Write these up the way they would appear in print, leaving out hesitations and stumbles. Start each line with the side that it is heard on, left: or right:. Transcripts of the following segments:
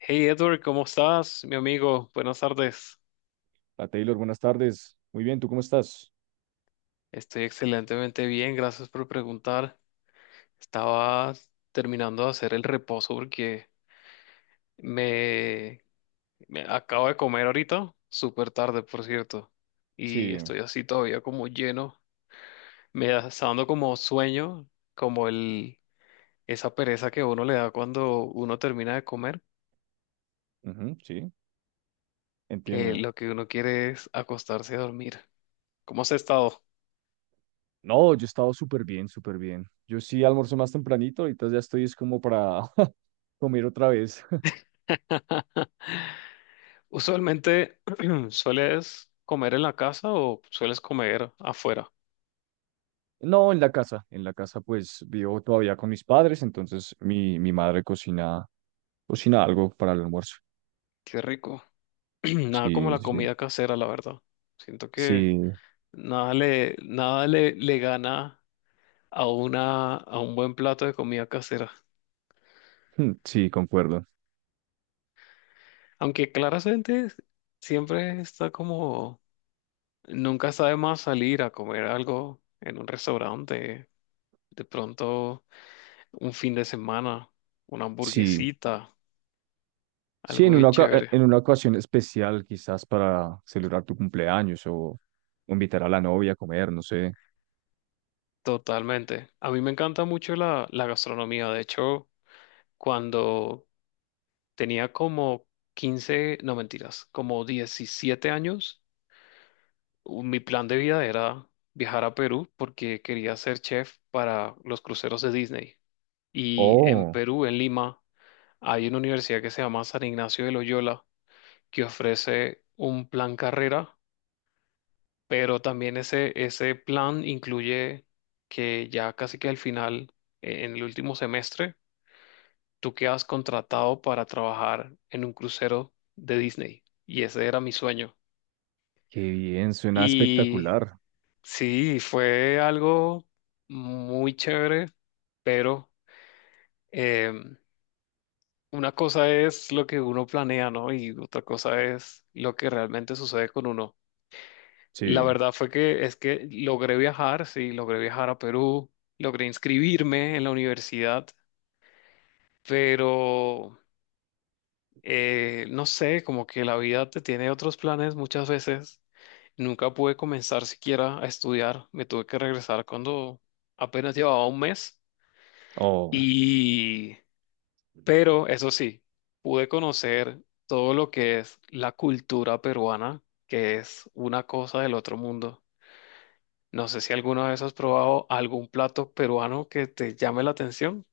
left: Hey Edward, ¿cómo estás, mi amigo? Buenas tardes.
right: La Taylor, buenas tardes. Muy bien, ¿tú cómo estás?
left: Estoy excelentemente bien, gracias por preguntar. Estaba terminando de hacer el reposo porque me, me acabo de comer ahorita, súper tarde, por cierto, y
right: Sí,
left: estoy así todavía como lleno. Está dando como sueño, como el, esa pereza que uno le da cuando uno termina de comer,
right: ujú, sí,
left: que
right: entiendo.
left: lo que uno quiere es acostarse a dormir. ¿Cómo has estado?
right: No, yo he estado súper bien, súper bien. Yo sí almuerzo más tempranito, ahorita ya estoy es como para comer otra vez.
left: Usualmente, ¿sueles comer en la casa o sueles comer afuera?
right: No, en la casa. En la casa pues vivo todavía con mis padres, entonces mi madre cocina, cocina algo para el almuerzo.
left: Qué rico. Nada como
right: Sí,
left: la
right: sí,
left: comida casera, la verdad. Siento que
right: sí,
left: nada le, le gana a a un buen plato de comida casera.
right: mm, sí, concuerdo.
left: Aunque claramente siempre está como, nunca sabe más salir a comer algo en un restaurante. De pronto, un fin de semana, una
right: Sí,
left: hamburguesita,
right: sí,
left: algo bien chévere.
right: en una ocasión especial quizás para celebrar tu cumpleaños o invitar a la novia a comer, no sé.
left: Totalmente. A mí me encanta mucho la gastronomía. De hecho, cuando tenía como 15, no mentiras, como 17 años, mi plan de vida era viajar a Perú porque quería ser chef para los cruceros de Disney. Y en
right: Oh,
left: Perú, en Lima, hay una universidad que se llama San Ignacio de Loyola que ofrece un plan carrera, pero también ese plan incluye que ya casi que al final, en el último semestre, tú que has contratado para trabajar en un crucero de Disney. Y ese era mi sueño.
right: qué bien, suena
left: Y
right: espectacular.
left: sí, fue algo muy chévere, pero em, una cosa es lo que uno planea, ¿no? Y otra cosa es lo que realmente sucede con uno. La
right: Sí.
left: verdad fue que es que logré viajar, sí, logré viajar a Perú, logré inscribirme en la universidad, pero no sé, como que la vida te tiene otros planes muchas veces. Nunca pude comenzar siquiera a estudiar. Me tuve que regresar cuando apenas llevaba 1 mes.
right: Oh.
left: Y, pero eso sí, pude conocer todo lo que es la cultura peruana, que es una cosa del otro mundo. No sé si alguna vez has probado algún plato peruano que te llame la atención.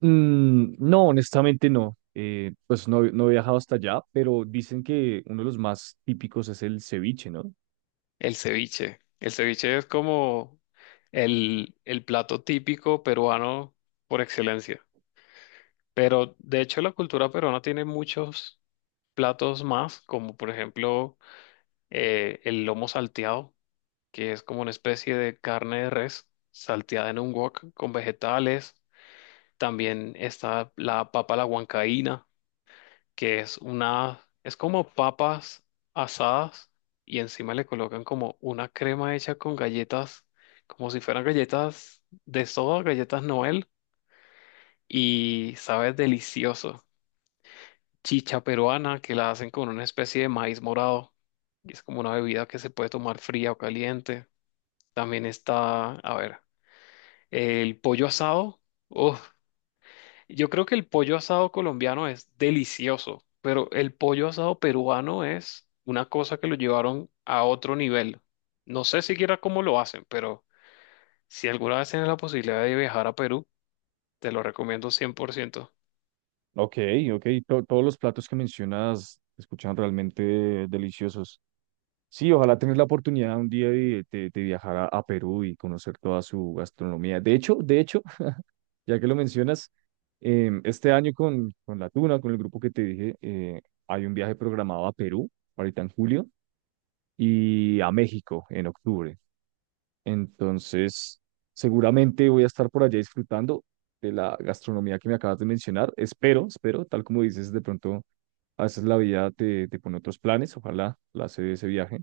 right: Mm, no, honestamente no. Pues no, no he viajado hasta allá, pero dicen que uno de los más típicos es el ceviche, ¿no?
left: El ceviche. El ceviche es como el plato típico peruano por excelencia. Pero de hecho la cultura peruana tiene muchos platos más, como por ejemplo el lomo salteado, que es como una especie de carne de res salteada en un wok con vegetales. También está la papa a la huancaína que es una, es como papas asadas y encima le colocan como una crema hecha con galletas, como si fueran galletas de soda, galletas Noel, y sabe delicioso. Chicha peruana que la hacen con una especie de maíz morado y es como una bebida que se puede tomar fría o caliente. También está, a ver, el pollo asado. Uf, yo creo que el pollo asado colombiano es delicioso, pero el pollo asado peruano es una cosa que lo llevaron a otro nivel. No sé siquiera cómo lo hacen, pero si alguna vez tienes la posibilidad de viajar a Perú, te lo recomiendo 100%.
right: Ok, ok. Todos los platos que mencionas se escuchan realmente deliciosos. Sí, ojalá tener la oportunidad un día de viajar a Perú y conocer toda su gastronomía. De hecho, ya que lo mencionas, este año con La Tuna, con el grupo que te dije, hay un viaje programado a Perú, ahorita en julio, y a México en octubre. Entonces, seguramente voy a estar por allá disfrutando de la gastronomía que me acabas de mencionar. Espero, espero, tal como dices, de pronto a veces la vida te pone otros planes. Ojalá la se dé ese viaje.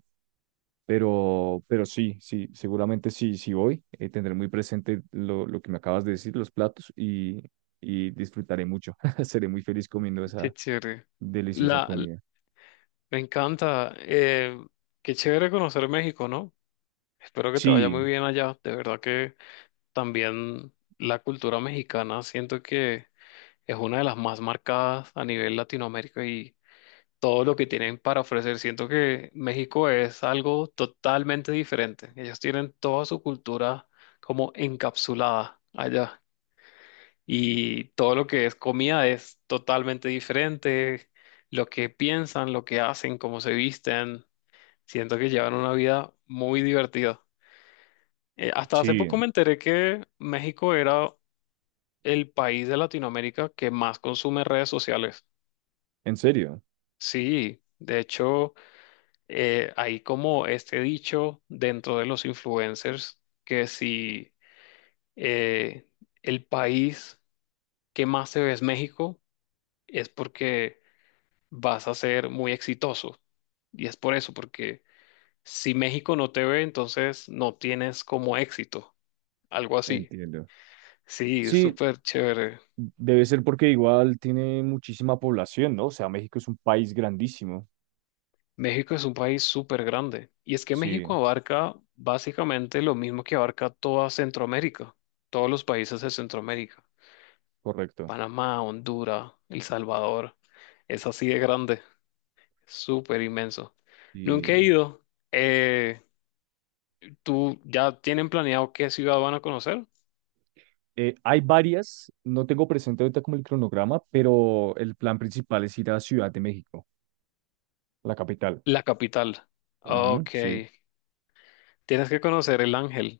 right: Pero sí, sí, seguramente sí, sí voy. Tendré muy presente lo que me acabas de decir, los platos, y disfrutaré mucho. Seré muy feliz comiendo esa
left: Qué chévere.
right: deliciosa
left: La, l-
right: comida.
left: Me encanta. Qué chévere conocer México, ¿no? Espero que te vaya muy
right: Sí,
left: bien allá. De verdad que también la cultura mexicana siento que es una de las más marcadas a nivel Latinoamérica y todo lo que tienen para ofrecer. Siento que México es algo totalmente diferente. Ellos tienen toda su cultura como encapsulada allá y todo lo que es comida es totalmente diferente. Lo que piensan, lo que hacen, cómo se visten. Siento que llevan una vida muy divertida. Hasta hace poco
right: sí,
left: me enteré que México era el país de Latinoamérica que más consume redes sociales.
right: en serio,
left: Sí, de hecho. Hay como este dicho dentro de los influencers que si eh, el país que más se ve es México, es porque vas a ser muy exitoso. Y es por eso, porque si México no te ve, entonces no tienes como éxito, algo así.
right: entiendo.
left: Sí, es
right: Sí,
left: súper chévere.
right: debe ser porque igual tiene muchísima población, ¿no? O sea, México es un país grandísimo.
left: México es un país súper grande. Y es que México
right: Sí,
left: abarca básicamente lo mismo que abarca toda Centroamérica, todos los países de Centroamérica.
right: correcto.
left: Panamá, Honduras, El Salvador. Es así de grande, súper inmenso. Nunca he
right: Y
left: ido. Eh, ¿Tú ya tienen planeado qué ciudad van a conocer?
right: hay varias, no tengo presente ahorita como el cronograma, pero el plan principal es ir a Ciudad de México, la capital.
left: La capital.
right: Ujú,
left: Ok.
right: sí,
left: Tienes que conocer el Ángel,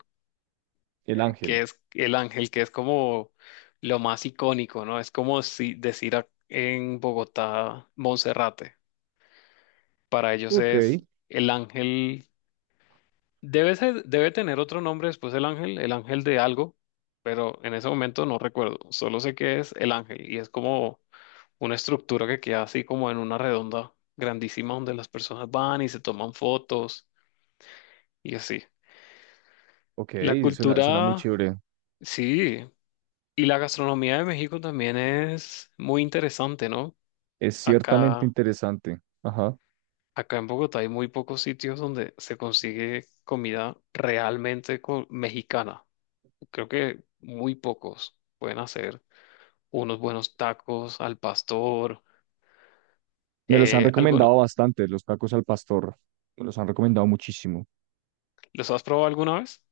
right: el
left: que
right: ángel.
left: es el Ángel, que es como lo más icónico, ¿no? Es como si decir en Bogotá, Monserrate. Para ellos
right: Ok,
left: es el Ángel. Debe tener otro nombre después el ángel de algo, pero en ese momento no recuerdo. Solo sé que es el ángel y es como una estructura que queda así como en una redonda grandísima donde las personas van y se toman fotos y así.
right: ok,
left: La
right: suena, suena muy
left: cultura,
right: chévere.
left: sí, y la gastronomía de México también es muy interesante, ¿no?
right: Es ciertamente
left: Acá,
right: interesante. Ajá.
left: acá en Bogotá hay muy pocos sitios donde se consigue comida realmente mexicana. Creo que muy pocos pueden hacer unos buenos tacos al pastor.
right: Me los han
left: Algunos,
right: recomendado bastante, los tacos al pastor. Me los han recomendado muchísimo.
left: ¿los has probado alguna vez?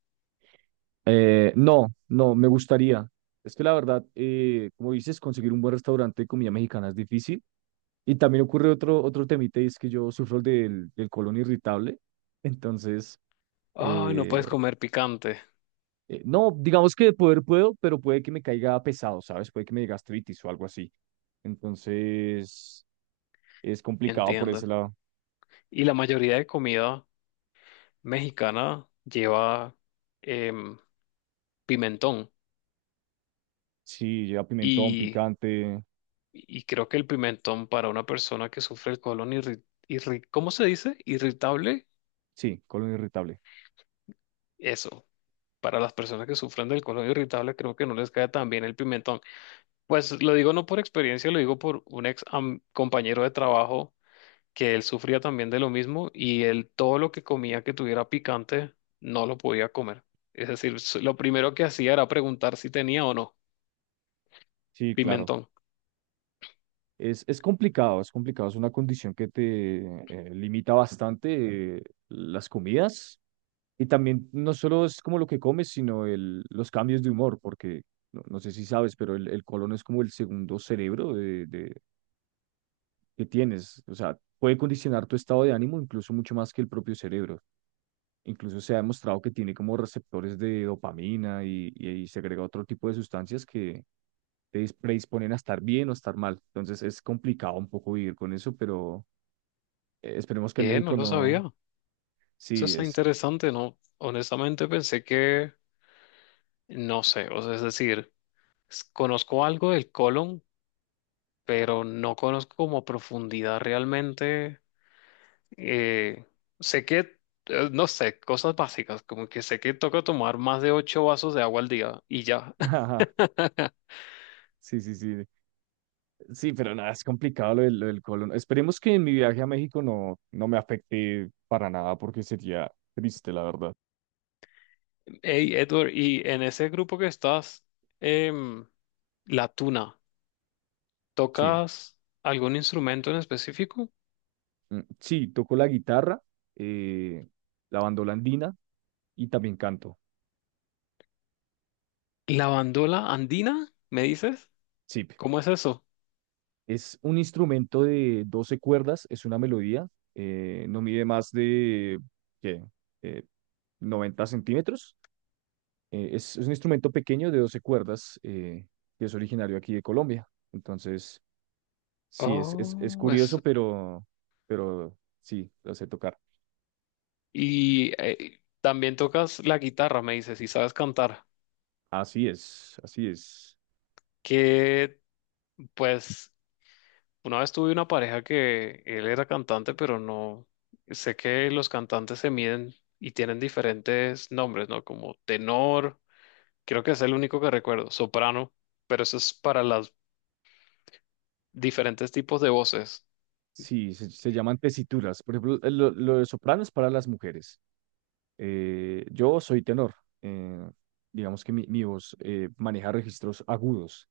right: No, no, me gustaría. Es que la verdad, como dices, conseguir un buen restaurante de comida mexicana es difícil. Y también ocurre otro, otro temita, y es que yo sufro del colon irritable. Entonces,
left: Ay, no puedes
right: eh,
left: comer picante,
right: No, digamos que de poder puedo, pero puede que me caiga pesado, ¿sabes? Puede que me dé gastritis o algo así. Entonces, es complicado por
left: entiendo.
right: ese lado.
left: Y la mayoría de comida mexicana lleva em, pimentón.
right: Sí, lleva pimentón,
left: Y,
right: picante.
left: y creo que el pimentón para una persona que sufre el colon ¿cómo se dice? Irritable,
right: Sí, colon irritable.
left: eso. Para las personas que sufren del colon irritable, creo que no les cae tan bien el pimentón. Pues lo digo no por experiencia, lo digo por un ex compañero de trabajo que él sufría también de lo mismo y él todo lo que comía que tuviera picante no lo podía comer. Es decir, lo primero que hacía era preguntar si tenía o no
right: Sí, claro.
left: pimentón.
right: Es complicado, es complicado. Es una condición que te limita bastante las comidas. Y también no solo es como lo que comes, sino los cambios de humor, porque no, no sé si sabes, pero el colon es como el segundo cerebro que tienes. O sea, puede condicionar tu estado de ánimo incluso mucho más que el propio cerebro. Incluso se ha demostrado que tiene como receptores de dopamina y segrega otro tipo de sustancias que te predisponen a estar bien o estar mal. Entonces es complicado un poco vivir con eso, pero esperemos que en
left: ¿Qué? No
right: México
left: lo sabía.
right: no.
left: Eso
right: Sí,
left: está
right: es.
left: interesante, ¿no? Honestamente pensé que no sé, o sea, es decir, conozco algo del colon, pero no conozco como a profundidad realmente. Eh, Sé que, no sé, cosas básicas, como que sé que toca tomar más de 8 vasos de agua al día y ya.
right: Ajá, sí, sí, sí. Sí, pero nada, es complicado lo del colon. Esperemos que en mi viaje a México no, no me afecte para nada porque sería triste, la verdad.
left: Hey, Edward, y en ese grupo que estás, em, la tuna,
right: Sí.
left: ¿tocas algún instrumento en específico?
right: Mm, sí, toco la guitarra, eh, la bandola andina y también canto.
left: ¿La bandola andina? ¿Me dices?
right: Sí,
left: ¿Cómo es eso?
right: es un instrumento de 12 cuerdas, es una melodía, no mide más de ¿qué? Eh, 90 centímetros. Es un instrumento pequeño de 12 cuerdas que es originario aquí de Colombia. Entonces, sí, es
left: Oh, es...
right: curioso, pero sí, lo sé tocar.
left: Y también tocas la guitarra, me dices, y sabes cantar.
right: Así es, así es.
left: Que, pues, una vez tuve una pareja que él era cantante, pero no, sé que los cantantes se miden y tienen diferentes nombres, ¿no? Como tenor, creo que es el único que recuerdo, soprano, pero eso es para los diferentes tipos de voces.
right: Sí, se llaman tesituras. Por ejemplo, lo de soprano es para las mujeres. Yo soy tenor. eh, digamos que mi voz maneja registros agudos.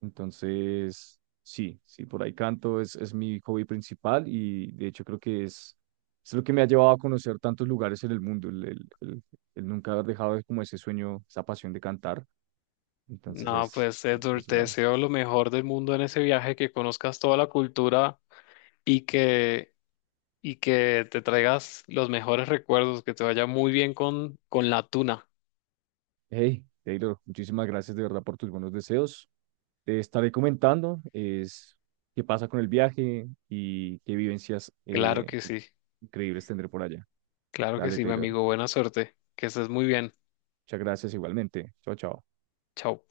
right: Entonces, sí, sí, por ahí canto, es mi hobby principal y de hecho creo que es lo que me ha llevado a conocer tantos lugares en el mundo, el nunca como ese sueño, esa pasión de cantar. Entonces
left: No,
right: es,
left: pues
right: sí, por
left: Edward,
right: ese
left: te
right: lado.
left: deseo lo mejor del mundo en ese viaje, que conozcas toda la cultura y que, y que te traigas los mejores recuerdos, que te vaya muy bien con la tuna.
right: Hey, Taylor, muchísimas gracias de verdad por tus buenos deseos. Te estaré comentando es qué pasa con el viaje y qué vivencias
left: Claro que sí,
right: increíbles tendré por allá.
left: claro que
right: Dale,
left: sí, mi
right: Taylor.
left: amigo, buena suerte, que estés muy bien.
right: Muchas gracias igualmente. Chao, chao.
left: Chao.